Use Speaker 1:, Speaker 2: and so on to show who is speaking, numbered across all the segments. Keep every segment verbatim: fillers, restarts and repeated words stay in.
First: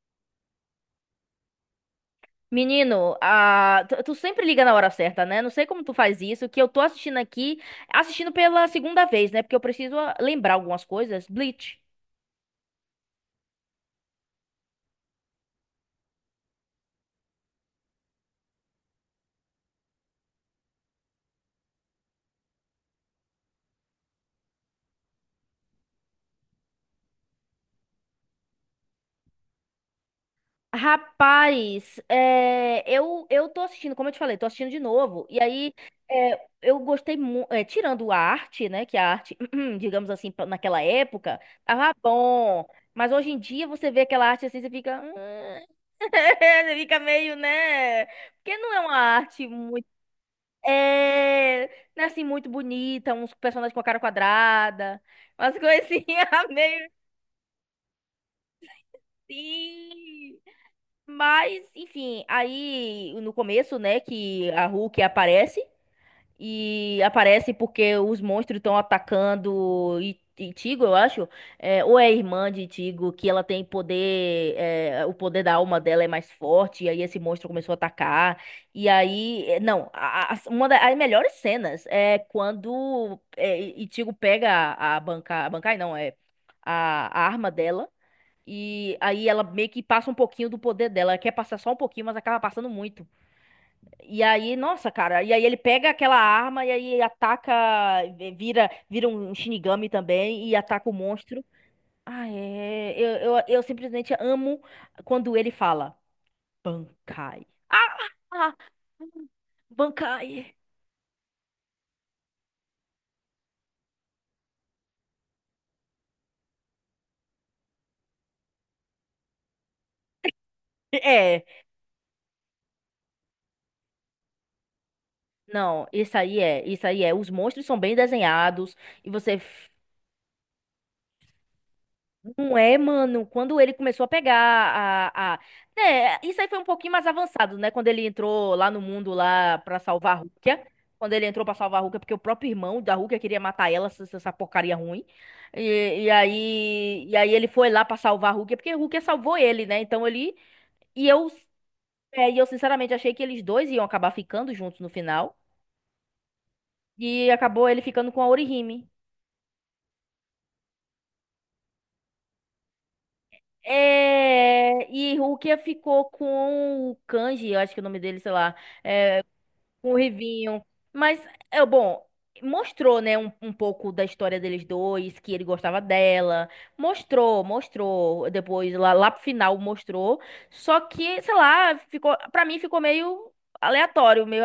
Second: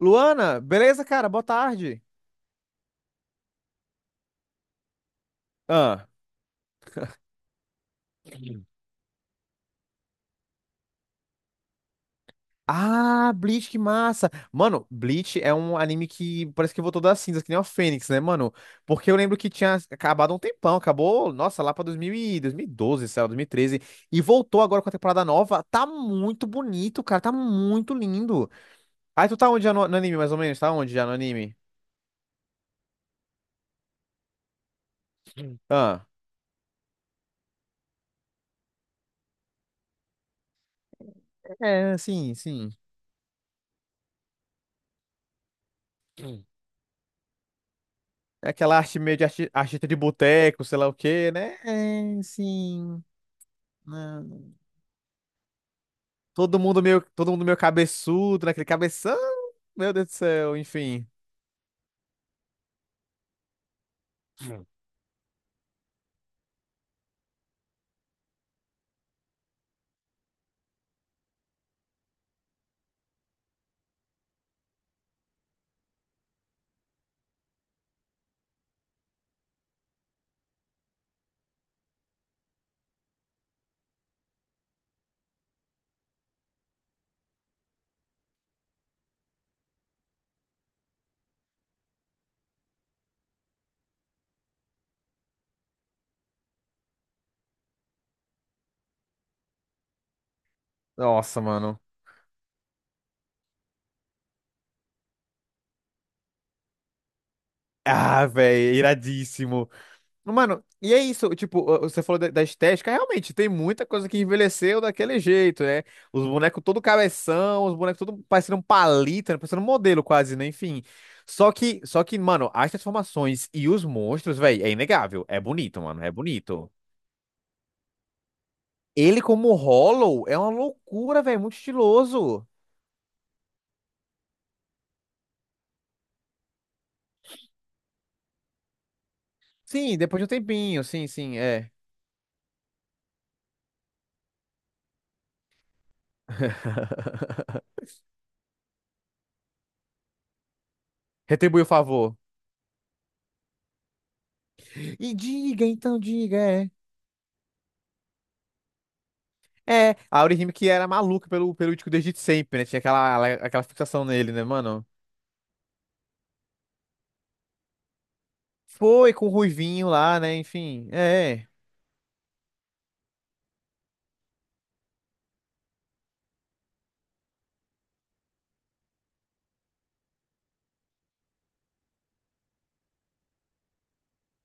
Speaker 1: Luana, beleza, cara? Boa tarde.
Speaker 2: Menino, ah, tu, tu sempre liga na hora certa, né? Não sei como tu
Speaker 1: Ah.
Speaker 2: faz isso, que eu tô assistindo aqui, assistindo pela segunda vez, né? Porque eu preciso ah, lembrar algumas coisas. Bleach.
Speaker 1: Ah, Bleach, que massa. Mano, Bleach é um anime que parece que voltou das cinzas, que nem o Fênix, né, mano? Porque eu lembro que tinha acabado há um tempão, acabou, nossa, lá pra dois mil e dois mil e doze, sei lá, dois mil e treze, e treze, e voltou agora com a temporada nova. Tá muito bonito, cara, tá muito lindo. Aí tu tá onde já no, no anime, mais ou menos? Tá onde já no anime?
Speaker 2: Rapaz, é, eu, eu tô assistindo, como eu te falei, tô assistindo de novo. E aí,
Speaker 1: Ah,
Speaker 2: é, eu gostei muito. Tirando a arte, né? Que a arte, digamos assim, pra- naquela época, tava
Speaker 1: é, sim,
Speaker 2: bom.
Speaker 1: sim.
Speaker 2: Mas hoje em dia você vê aquela arte assim, você fica. Você fica meio, né?
Speaker 1: É
Speaker 2: Porque não
Speaker 1: aquela
Speaker 2: é uma
Speaker 1: arte meio de
Speaker 2: arte.
Speaker 1: arti- artista de boteco, sei lá o quê, né?
Speaker 2: É, né,
Speaker 1: É,
Speaker 2: assim, muito
Speaker 1: sim.
Speaker 2: bonita, uns personagens com a
Speaker 1: Né?
Speaker 2: cara quadrada, umas coisinhas
Speaker 1: Todo mundo
Speaker 2: meio
Speaker 1: meio, todo mundo meio cabeçudo, naquele cabeção. Meu Deus do
Speaker 2: assim.
Speaker 1: céu, enfim.
Speaker 2: Mas, enfim, aí no começo, né, que
Speaker 1: Hum.
Speaker 2: a Hulk aparece. E aparece porque os monstros estão atacando I- Itigo, eu acho. É, ou é a irmã de Itigo, que ela tem poder. É, o poder da alma dela é mais forte. E aí esse monstro começou a atacar. E aí. É, não, a- a- uma das melhores cenas é quando é, Itigo pega a, a banca. A bancai não, é a, a arma dela. E aí ela meio que passa um pouquinho do poder dela. Ela quer passar só um pouquinho, mas acaba passando muito. E aí, nossa, cara, e aí ele pega aquela arma e aí ataca, eh, vira, vira um Shinigami também e ataca o
Speaker 1: Nossa,
Speaker 2: monstro.
Speaker 1: mano.
Speaker 2: Ah, é, eu, eu, eu simplesmente amo quando ele fala Bankai. Ah,
Speaker 1: Ah,
Speaker 2: ah,
Speaker 1: velho, iradíssimo.
Speaker 2: Bankai.
Speaker 1: Mano, e é isso, tipo, ó, você falou da, da estética, realmente tem muita coisa que envelheceu daquele jeito, né? Os bonecos todo cabeção, os bonecos todo parecendo um palito, né? Parecendo um modelo quase, né? Enfim.
Speaker 2: É,
Speaker 1: Só que, só que, mano, as transformações e os monstros, velho, é inegável. É bonito,
Speaker 2: não,
Speaker 1: mano, é
Speaker 2: isso aí é,
Speaker 1: bonito.
Speaker 2: isso aí é. Os monstros são bem desenhados e
Speaker 1: Ele
Speaker 2: você.
Speaker 1: como Hollow é uma loucura, velho, muito estiloso.
Speaker 2: Não é, mano. Quando ele começou a pegar a, a... Né, isso aí foi um pouquinho mais avançado, né? Quando ele entrou lá no mundo lá pra
Speaker 1: Sim,
Speaker 2: salvar a
Speaker 1: depois de um
Speaker 2: Rukia.
Speaker 1: tempinho, sim,
Speaker 2: Quando ele
Speaker 1: sim,
Speaker 2: entrou pra
Speaker 1: é.
Speaker 2: salvar a Rukia, porque o próprio irmão da Rukia queria matar ela, essa, essa porcaria ruim. E, e aí, e aí ele foi lá pra salvar a Rukia, porque a Rukia salvou ele, né? Então ele... E eu,
Speaker 1: Retribui o favor.
Speaker 2: é, e eu sinceramente achei que eles dois iam acabar ficando juntos no
Speaker 1: E
Speaker 2: final.
Speaker 1: diga, então diga, é.
Speaker 2: E acabou ele ficando com a Orihime.
Speaker 1: É, a Orihime que era maluca pelo, pelo Ichigo desde sempre, né? Tinha aquela, aquela fixação nele, né, mano?
Speaker 2: É, e Rukia ficou com o Kanji, eu acho que é o nome dele, sei lá,
Speaker 1: Foi
Speaker 2: é,
Speaker 1: com o Ruivinho
Speaker 2: com o
Speaker 1: lá, né?
Speaker 2: Rivinho.
Speaker 1: Enfim,
Speaker 2: Mas,
Speaker 1: é.
Speaker 2: é bom, mostrou, né, um, um pouco da história deles dois, que ele gostava dela. Mostrou, mostrou. Depois, lá, lá pro final, mostrou. Só que, sei lá, ficou, pra mim ficou meio aleatório, meio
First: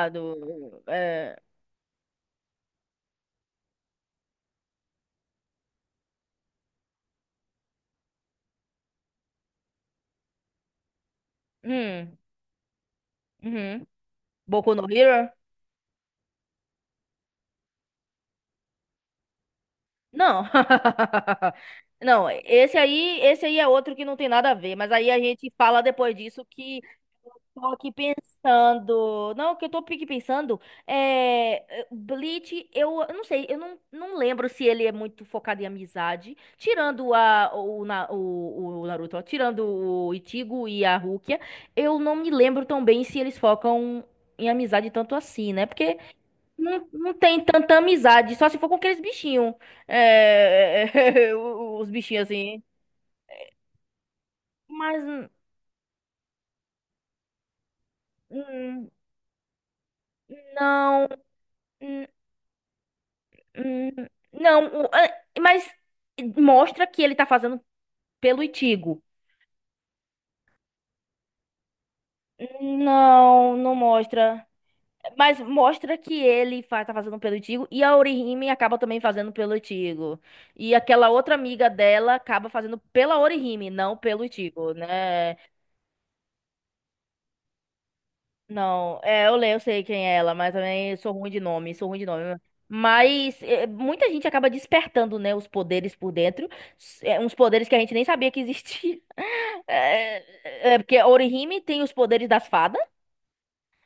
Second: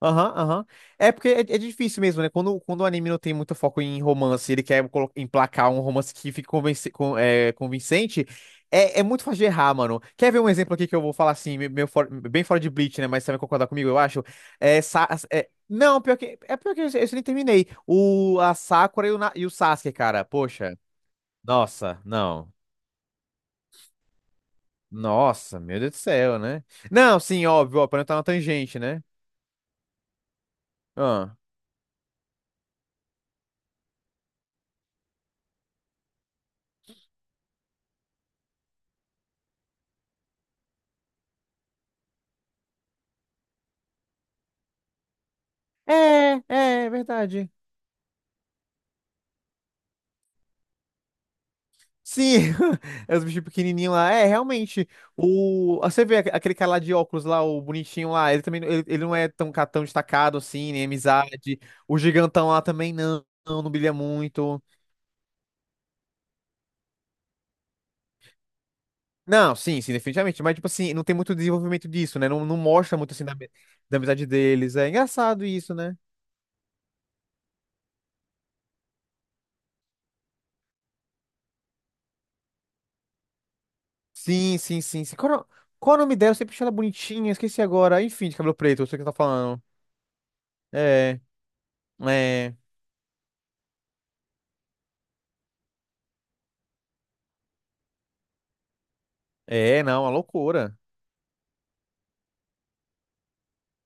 Speaker 1: Aham, aham. É porque
Speaker 2: É,
Speaker 1: é, é difícil mesmo, né? Quando, quando o anime não tem muito foco em romance, ele quer colo- emplacar um romance que fique convenci- con- é, convincente, é, é muito fácil de errar, mano. Quer ver um exemplo aqui que eu vou falar assim, me- meio fora-
Speaker 2: hum,
Speaker 1: bem fora de Bleach, né? Mas você vai concordar
Speaker 2: uhum.
Speaker 1: comigo, eu acho.
Speaker 2: Boku
Speaker 1: É,
Speaker 2: no
Speaker 1: Sa-
Speaker 2: Hero?
Speaker 1: é- não, pior que, é pior que eu, eu nem terminei. O, a Sakura e o, Na- e o Sasuke, cara.
Speaker 2: Não.
Speaker 1: Poxa, nossa,
Speaker 2: Não,
Speaker 1: não.
Speaker 2: esse aí, esse aí é outro que não tem nada a ver, mas aí a gente
Speaker 1: Nossa, meu
Speaker 2: fala
Speaker 1: Deus do
Speaker 2: depois
Speaker 1: céu,
Speaker 2: disso
Speaker 1: né?
Speaker 2: que
Speaker 1: Não,
Speaker 2: eu
Speaker 1: sim,
Speaker 2: tô
Speaker 1: óbvio, ó,
Speaker 2: aqui
Speaker 1: pra não estar na tangente, né?
Speaker 2: pensando. Não, o que eu tô aqui pensando
Speaker 1: Ah.
Speaker 2: é é, Bleach, eu, eu não sei, eu não, não lembro se ele é muito focado em amizade, tirando a o, Na- o, o Naruto, ó, tirando o Ichigo e a Rukia, eu não me lembro tão bem se eles focam em amizade tanto assim, né? Porque
Speaker 1: É, é,
Speaker 2: não,
Speaker 1: é
Speaker 2: não tem
Speaker 1: verdade.
Speaker 2: tanta amizade, só se for com aqueles bichinhos. É, os bichinhos
Speaker 1: Sim,
Speaker 2: assim.
Speaker 1: é os bichos pequenininhos lá. É, realmente.
Speaker 2: Mas
Speaker 1: O... ah, você vê aque- aquele cara lá de óculos lá, o bonitinho lá, ele também ele,
Speaker 2: hum,
Speaker 1: ele não é tão, ca- tão destacado assim, nem
Speaker 2: não.
Speaker 1: amizade. O
Speaker 2: Hum,
Speaker 1: gigantão lá também não, não, não
Speaker 2: hum,
Speaker 1: brilha muito.
Speaker 2: não, o- é, mas mostra que ele tá fazendo pelo Itigo.
Speaker 1: Não, sim, sim, definitivamente. Mas, tipo assim, não tem muito desenvolvimento disso, né? Não, não mostra muito assim da, ami-
Speaker 2: Não, não
Speaker 1: da amizade
Speaker 2: mostra.
Speaker 1: deles. É
Speaker 2: Mas
Speaker 1: engraçado isso, né?
Speaker 2: mostra que ele faz, tá fazendo pelo Itigo e a Orihime acaba também fazendo pelo Itigo. E aquela outra amiga dela acaba fazendo pela Orihime, não pelo
Speaker 1: Sim,
Speaker 2: Itigo,
Speaker 1: sim, sim. sim.
Speaker 2: né?
Speaker 1: Qual, o- qual o nome dela? Eu sempre achei ela bonitinha, esqueci agora. Enfim, de cabelo preto, eu sei o
Speaker 2: Não,
Speaker 1: que você tá
Speaker 2: é, eu leio, eu
Speaker 1: falando.
Speaker 2: sei quem é ela, mas também sou
Speaker 1: É,
Speaker 2: ruim de nome, sou ruim de nome.
Speaker 1: é,
Speaker 2: Mas é, muita gente acaba despertando, né, os poderes por dentro, s- é, uns poderes que a gente nem sabia que existia.
Speaker 1: é, não, uma
Speaker 2: É,
Speaker 1: loucura.
Speaker 2: é, porque Orihime tem os poderes das fadas,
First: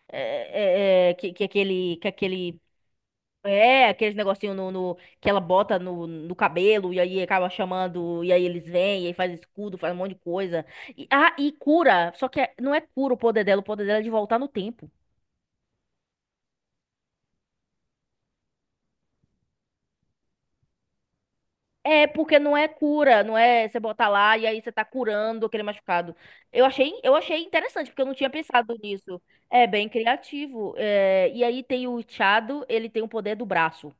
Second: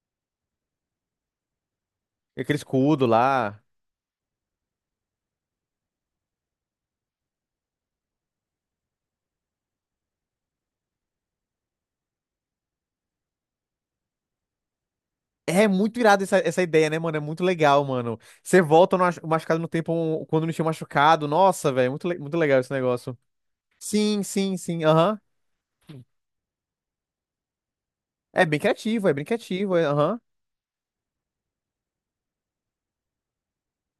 Speaker 2: é, é, é, que, que aquele, que
Speaker 1: E aquele
Speaker 2: aquele,
Speaker 1: escudo lá.
Speaker 2: é, aqueles negocinho no, no- que ela bota no, no cabelo e aí acaba chamando, e aí eles vêm, e aí faz escudo, faz um monte de coisa. E, ah, e cura, só que é- não é cura o poder dela, o poder dela é de voltar no tempo.
Speaker 1: É muito irado essa, essa ideia, né, mano? É muito legal, mano. Você volta no ach- machucado no tempo um- quando não tinha machucado. Nossa, velho,
Speaker 2: É
Speaker 1: muito, le- muito
Speaker 2: porque não
Speaker 1: legal
Speaker 2: é
Speaker 1: esse negócio.
Speaker 2: cura, não é você botar
Speaker 1: Sim,
Speaker 2: lá e
Speaker 1: sim,
Speaker 2: aí você
Speaker 1: sim,
Speaker 2: tá
Speaker 1: aham.
Speaker 2: curando aquele machucado. Eu achei, eu achei interessante, porque eu não tinha
Speaker 1: É bem
Speaker 2: pensado
Speaker 1: criativo, é
Speaker 2: nisso.
Speaker 1: bem
Speaker 2: É
Speaker 1: criativo, é,
Speaker 2: bem
Speaker 1: aham.
Speaker 2: criativo. É, e aí tem o Chado, ele tem o poder do braço.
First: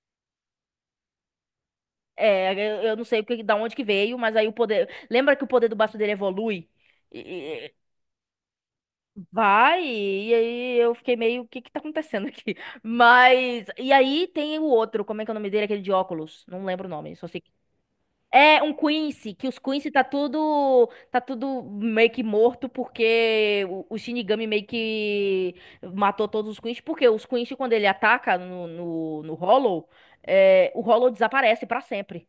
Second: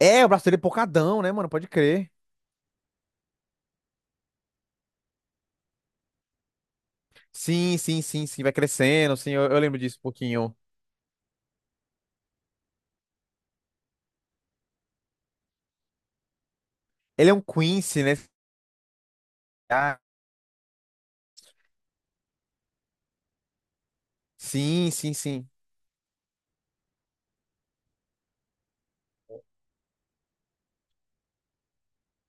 Speaker 1: É, o braço dele é pocadão, né, mano? Pode crer.
Speaker 2: É, eu, eu não sei o que- da onde que veio, mas aí o poder. Lembra que o poder do braço dele evolui? E- e-
Speaker 1: Sim, sim, sim, sim, vai crescendo, sim, eu, eu lembro
Speaker 2: Vai,
Speaker 1: disso um
Speaker 2: e
Speaker 1: pouquinho.
Speaker 2: aí eu fiquei meio, o que que tá acontecendo aqui? Mas. E aí tem o outro, como é que é o nome dele? Aquele de óculos. Não lembro o nome, só
Speaker 1: Ele é um
Speaker 2: sei.
Speaker 1: Quincy, né?
Speaker 2: É um Quincy, que os Quincy
Speaker 1: Ah,
Speaker 2: tá tudo, tá tudo meio que morto porque o, o Shinigami meio
Speaker 1: sim, sim, sim.
Speaker 2: que matou todos os Quincy, porque os Quincy quando ele ataca no, no, no Hollow, é, o Hollow desaparece pra sempre.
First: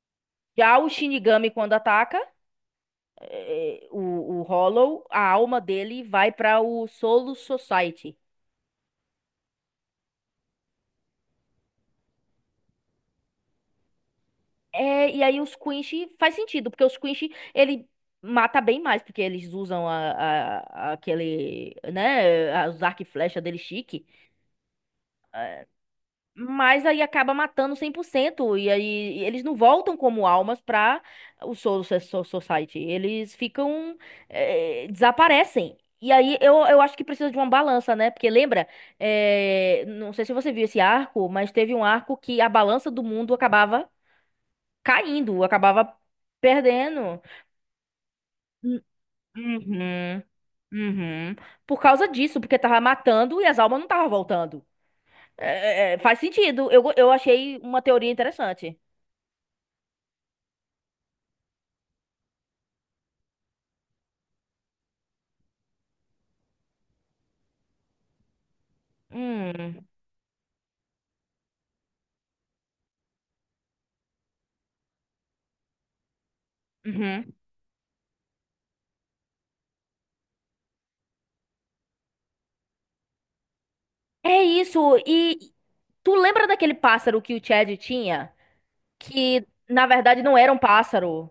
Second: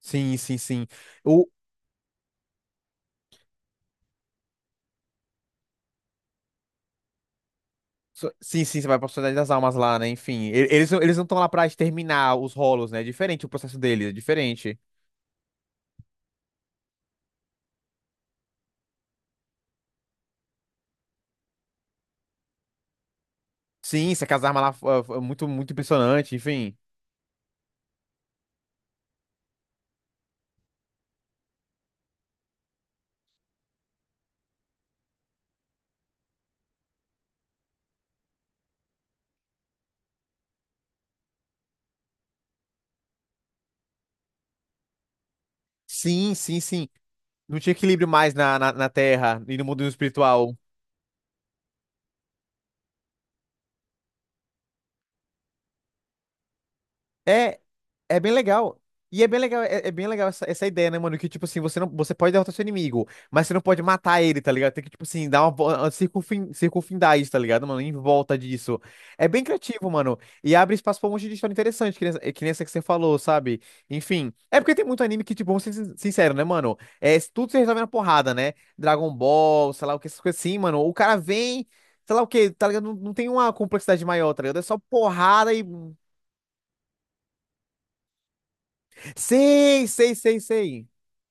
Speaker 1: Sim, sim,
Speaker 2: Já
Speaker 1: sim.
Speaker 2: o
Speaker 1: O...
Speaker 2: Shinigami quando ataca é, o, o Hollow, a alma dele vai pra o Solo Society.
Speaker 1: so- Sim, sim, você vai pra Sociedade das Almas lá, né? Enfim, e- eles, não- eles não estão lá pra exterminar os rolos, né? É diferente o processo deles, é diferente.
Speaker 2: É, e aí os Quinch faz sentido, porque os Quinch, ele mata bem mais, porque eles usam a, a- aquele, né, a- os arco e flecha dele chique,
Speaker 1: Sim, se aquelas armas lá fo- muito, muito impressionante, enfim.
Speaker 2: mas aí acaba matando cem por cento e aí eles não voltam como almas pra o Soul So- So- Society, eles ficam, é, desaparecem. E aí eu, eu acho que precisa de uma balança, né? Porque lembra, é, não sei se você viu esse arco, mas teve um arco que a balança do mundo acabava caindo, acabava
Speaker 1: Sim, sim, sim.
Speaker 2: perdendo.
Speaker 1: Não tinha equilíbrio mais na, na,
Speaker 2: Hum,
Speaker 1: na Terra e no mundo
Speaker 2: Uhum,
Speaker 1: espiritual.
Speaker 2: uhum. Por causa disso, porque tava matando e as almas não estavam voltando. É, é, é, faz sentido. Eu, go- eu achei
Speaker 1: É,
Speaker 2: uma teoria
Speaker 1: é bem legal.
Speaker 2: interessante.
Speaker 1: E é bem legal, é, é bem legal essa, essa ideia, né, mano? Que, tipo assim, você não, você pode derrotar seu inimigo, mas você não pode matar ele, tá ligado? Tem que, tipo assim, dar uma, vo- uma circunfin, circunfindar isso, tá ligado, mano? Em volta disso. É bem
Speaker 2: Hum,
Speaker 1: criativo, mano. E abre espaço pra um monte de história interessante, que nem, essa- é, que nem essa que você falou, sabe? Enfim. É porque tem muito anime que, tipo, vamos ser sin- sincero, né, mano? É,
Speaker 2: uhum.
Speaker 1: tudo se resolve na porrada, né? Dragon Ball, sei lá o que, essas coisas assim, mano. O cara vem. Sei lá o que tá ligado? Não, não tem uma complexidade maior,
Speaker 2: É
Speaker 1: tá ligado? É só
Speaker 2: isso. E
Speaker 1: porrada e
Speaker 2: tu lembra daquele pássaro que o Chad tinha? Que na
Speaker 1: Sei, sei,
Speaker 2: verdade não
Speaker 1: sei,
Speaker 2: era um
Speaker 1: sei.
Speaker 2: pássaro.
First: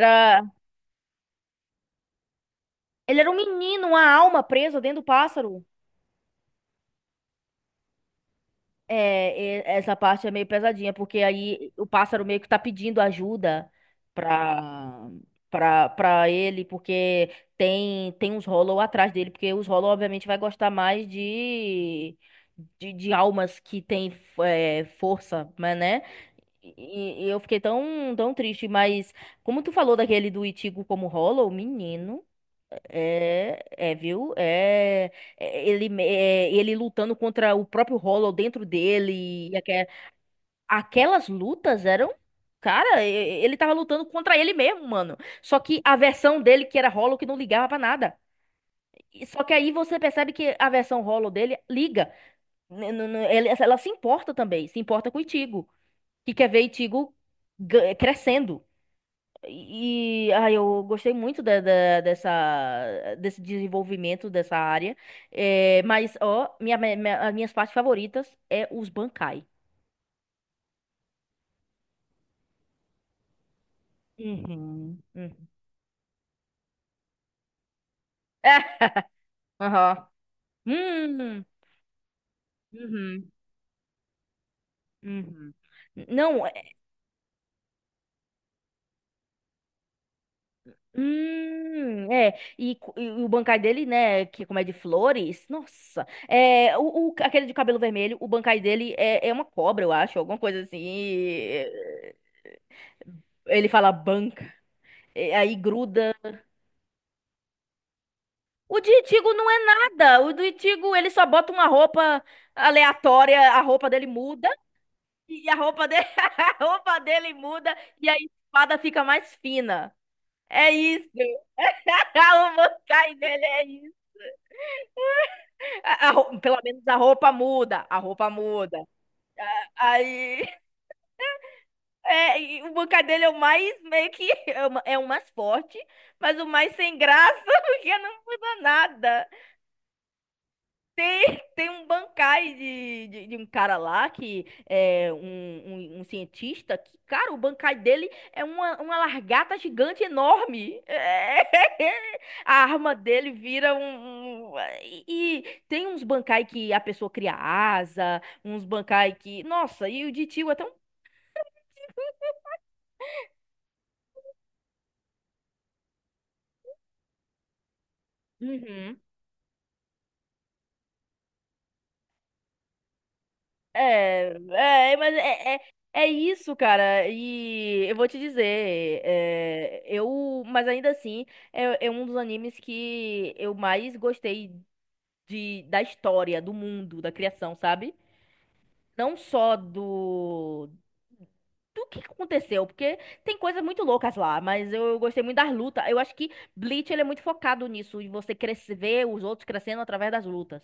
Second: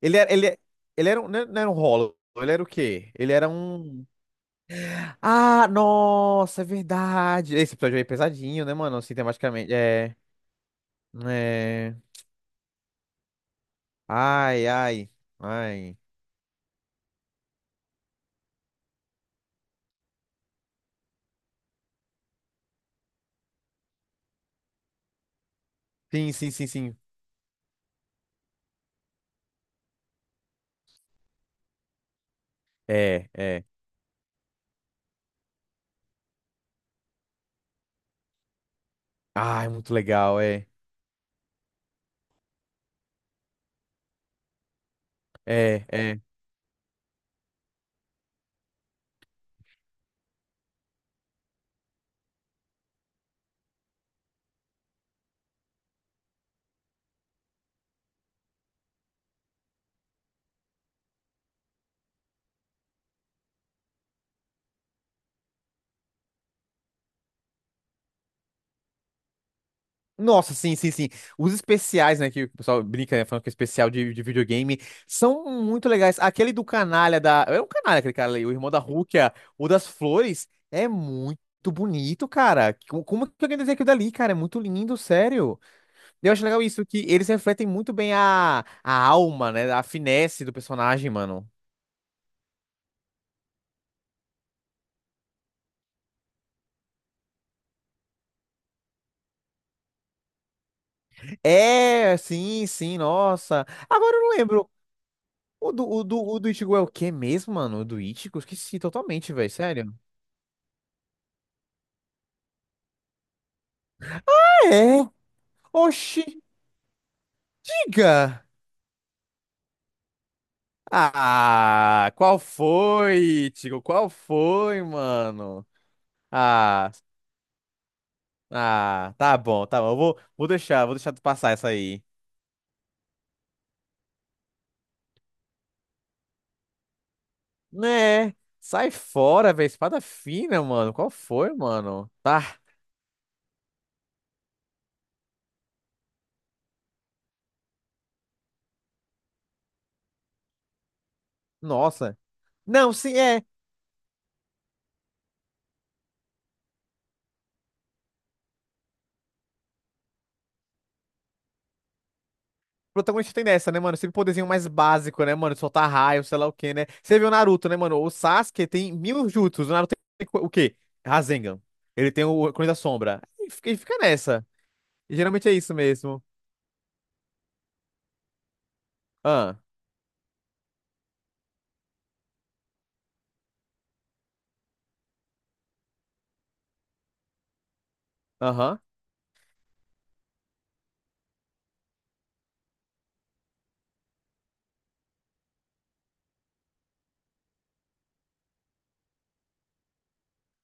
Speaker 1: Ele era, ele, ele era um, não era não era um Hollow, ele era o quê?
Speaker 2: Ele era
Speaker 1: Ele
Speaker 2: um
Speaker 1: era
Speaker 2: menino, uma
Speaker 1: um.
Speaker 2: alma presa dentro do pássaro.
Speaker 1: Ah, nossa, é verdade. Esse episódio aí é pesadinho, né, mano? Assim,
Speaker 2: É, e-
Speaker 1: tematicamente.
Speaker 2: essa
Speaker 1: É.
Speaker 2: parte é meio pesadinha, porque aí o
Speaker 1: É.
Speaker 2: pássaro meio que tá pedindo ajuda
Speaker 1: Ai,
Speaker 2: pra,
Speaker 1: ai,
Speaker 2: pra,
Speaker 1: ai.
Speaker 2: pra ele, porque tem, tem uns Hollow atrás dele, porque os Hollow obviamente vai gostar mais de, de, de almas que tem é, força, mas né?
Speaker 1: Sim, sim, sim, sim.
Speaker 2: E, e eu fiquei tão, tão triste, mas como tu falou daquele do Ichigo como Hollow, menino.
Speaker 1: É,
Speaker 2: É,
Speaker 1: é.
Speaker 2: é, viu? É, é, ele, me- é, ele lutando contra o próprio Hollow dentro dele. E
Speaker 1: Ai,
Speaker 2: aque-
Speaker 1: muito legal, é.
Speaker 2: aquelas lutas eram. Cara, e- e- ele tava lutando contra ele mesmo, mano. Só que
Speaker 1: É,
Speaker 2: a
Speaker 1: é.
Speaker 2: versão dele, que era Hollow, que não ligava pra nada. E- Só que aí você percebe que a versão Hollow dele liga. N- n- n- ele- Ela se importa também. Se importa com o Ichigo. Que quer ver Ichigo ga- crescendo. E ah, eu gostei muito da- da- dessa, desse desenvolvimento dessa área. É, mas, ó, minha, minha- minha- as minhas partes favoritas é os bancai.
Speaker 1: Nossa, sim, sim, sim. Os especiais, né, que o pessoal brinca, né, falando que é especial de, de videogame,
Speaker 2: Uhum. Hum.
Speaker 1: são muito legais. Aquele do canalha da... É um canalha aquele cara ali, o irmão da
Speaker 2: É,
Speaker 1: Rukia, o das
Speaker 2: aham.
Speaker 1: flores, é muito
Speaker 2: Hum,
Speaker 1: bonito, cara. Como, como
Speaker 2: uhum,
Speaker 1: que alguém desenha aquilo dali, cara? É muito lindo,
Speaker 2: uhum.
Speaker 1: sério. Eu acho
Speaker 2: Não,
Speaker 1: legal
Speaker 2: é,
Speaker 1: isso, que eles refletem muito bem a, a alma, né, a finesse do personagem, mano.
Speaker 2: hum, é, e, co- e o bancai dele, né, que é como é de flores, nossa, é, o, o- aquele de cabelo vermelho, o bancai dele é, é uma cobra, eu acho, alguma coisa assim, e-.
Speaker 1: É, sim, sim,
Speaker 2: É,
Speaker 1: nossa.
Speaker 2: ele fala
Speaker 1: Agora eu não lembro.
Speaker 2: e aí
Speaker 1: O do, o
Speaker 2: gruda.
Speaker 1: do, o do Ichigo é o quê mesmo, mano? O do Ichigo? Esqueci
Speaker 2: O de
Speaker 1: totalmente,
Speaker 2: Itigo
Speaker 1: velho,
Speaker 2: não é
Speaker 1: sério.
Speaker 2: nada. O do Itigo, ele só bota uma roupa aleatória, a roupa dele muda,
Speaker 1: É.
Speaker 2: e a roupa dele,
Speaker 1: Oxi,
Speaker 2: a roupa dele muda, e a
Speaker 1: diga!
Speaker 2: espada fica mais fina. É isso.
Speaker 1: Ah, qual
Speaker 2: O Mokai dele
Speaker 1: foi,
Speaker 2: é
Speaker 1: Tigo?
Speaker 2: isso.
Speaker 1: Qual foi, mano?
Speaker 2: A- a rou- pelo menos
Speaker 1: Ah,
Speaker 2: a roupa muda. A roupa muda.
Speaker 1: ah, tá bom, tá bom. Eu vou,
Speaker 2: Aí,
Speaker 1: vou deixar, vou deixar tu passar essa aí.
Speaker 2: é, e o Mokai dele é o mais, meio que, é o ma- é o mais forte, mas o mais sem graça, porque não
Speaker 1: Né?
Speaker 2: muda
Speaker 1: Sai
Speaker 2: nada.
Speaker 1: fora, velho. Espada fina, mano. Qual
Speaker 2: Tem,
Speaker 1: foi,
Speaker 2: tem um
Speaker 1: mano?
Speaker 2: bancai
Speaker 1: Tá,
Speaker 2: de, de, de um cara lá que é um, um, um cientista que, cara, o bancai dele é uma, uma largata gigante enorme.
Speaker 1: nossa.
Speaker 2: A
Speaker 1: Não,
Speaker 2: arma
Speaker 1: sim,
Speaker 2: dele
Speaker 1: é. O
Speaker 2: vira um. Um-. E, e tem uns bancai que a pessoa cria asa, uns bancai que. Nossa, e o de tio é tão.
Speaker 1: protagonista tem dessa, né, mano? Sempre poderzinho mais básico, né, mano? Soltar raio, sei lá o quê, né? Você viu o Naruto, né, mano? O Sasuke tem
Speaker 2: Uhum.
Speaker 1: mil jutsus. O Naruto tem o quê? Rasengan. Ele tem o Clone da Sombra. E fica e fica
Speaker 2: É,
Speaker 1: nessa.
Speaker 2: é, mas
Speaker 1: E geralmente é
Speaker 2: é, é,
Speaker 1: isso
Speaker 2: é
Speaker 1: mesmo.
Speaker 2: isso, cara. E eu vou te dizer,
Speaker 1: Ah,
Speaker 2: é, eu, mas ainda assim, é, é um dos animes que eu mais gostei de, da história, do mundo, da criação, sabe?
Speaker 1: aham.
Speaker 2: Não só do, do que aconteceu, porque tem coisas muito loucas lá, mas eu gostei muito das lutas. Eu acho que Bleach, ele é muito focado nisso, e você crescer, ver os outros crescendo através das lutas.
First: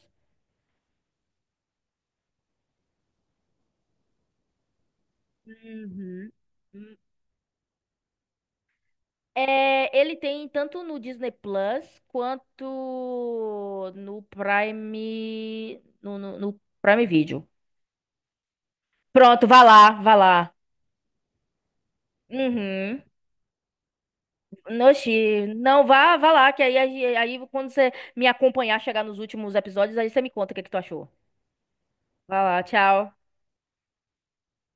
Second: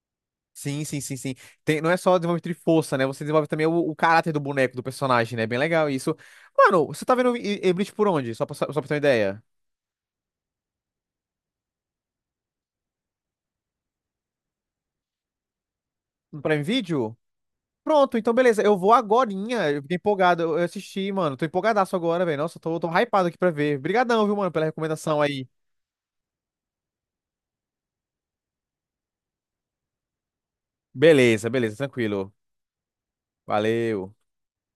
Speaker 1: Sim, sim, sim, sim. Tem, não é só desenvolvimento de força, né? Você desenvolve também o, o caráter do boneco, do personagem, né? Bem legal isso.
Speaker 2: Uhum.
Speaker 1: Mano, você tá vendo E- E- Bleach por onde? Só pra, só pra ter uma ideia.
Speaker 2: É, ele tem tanto no Disney Plus quanto no Prime, no, no,
Speaker 1: No
Speaker 2: no
Speaker 1: Prime
Speaker 2: Prime
Speaker 1: Video?
Speaker 2: Video.
Speaker 1: Pronto, então beleza. Eu vou
Speaker 2: Pronto, vá
Speaker 1: agorinha. Eu
Speaker 2: lá,
Speaker 1: fiquei
Speaker 2: vá
Speaker 1: empolgado.
Speaker 2: lá.
Speaker 1: Eu eu assisti, mano. Tô empolgadaço agora, velho. Nossa, tô, tô
Speaker 2: Uhum.
Speaker 1: hypado aqui pra ver. Obrigadão, viu, mano, pela recomendação
Speaker 2: Oxi,
Speaker 1: aí.
Speaker 2: não, vá, vá lá, que aí, aí, aí quando você me acompanhar, chegar nos últimos episódios, aí você me conta o que que tu achou.
Speaker 1: Beleza, beleza, tranquilo.
Speaker 2: Vá lá, tchau.
Speaker 1: Valeu.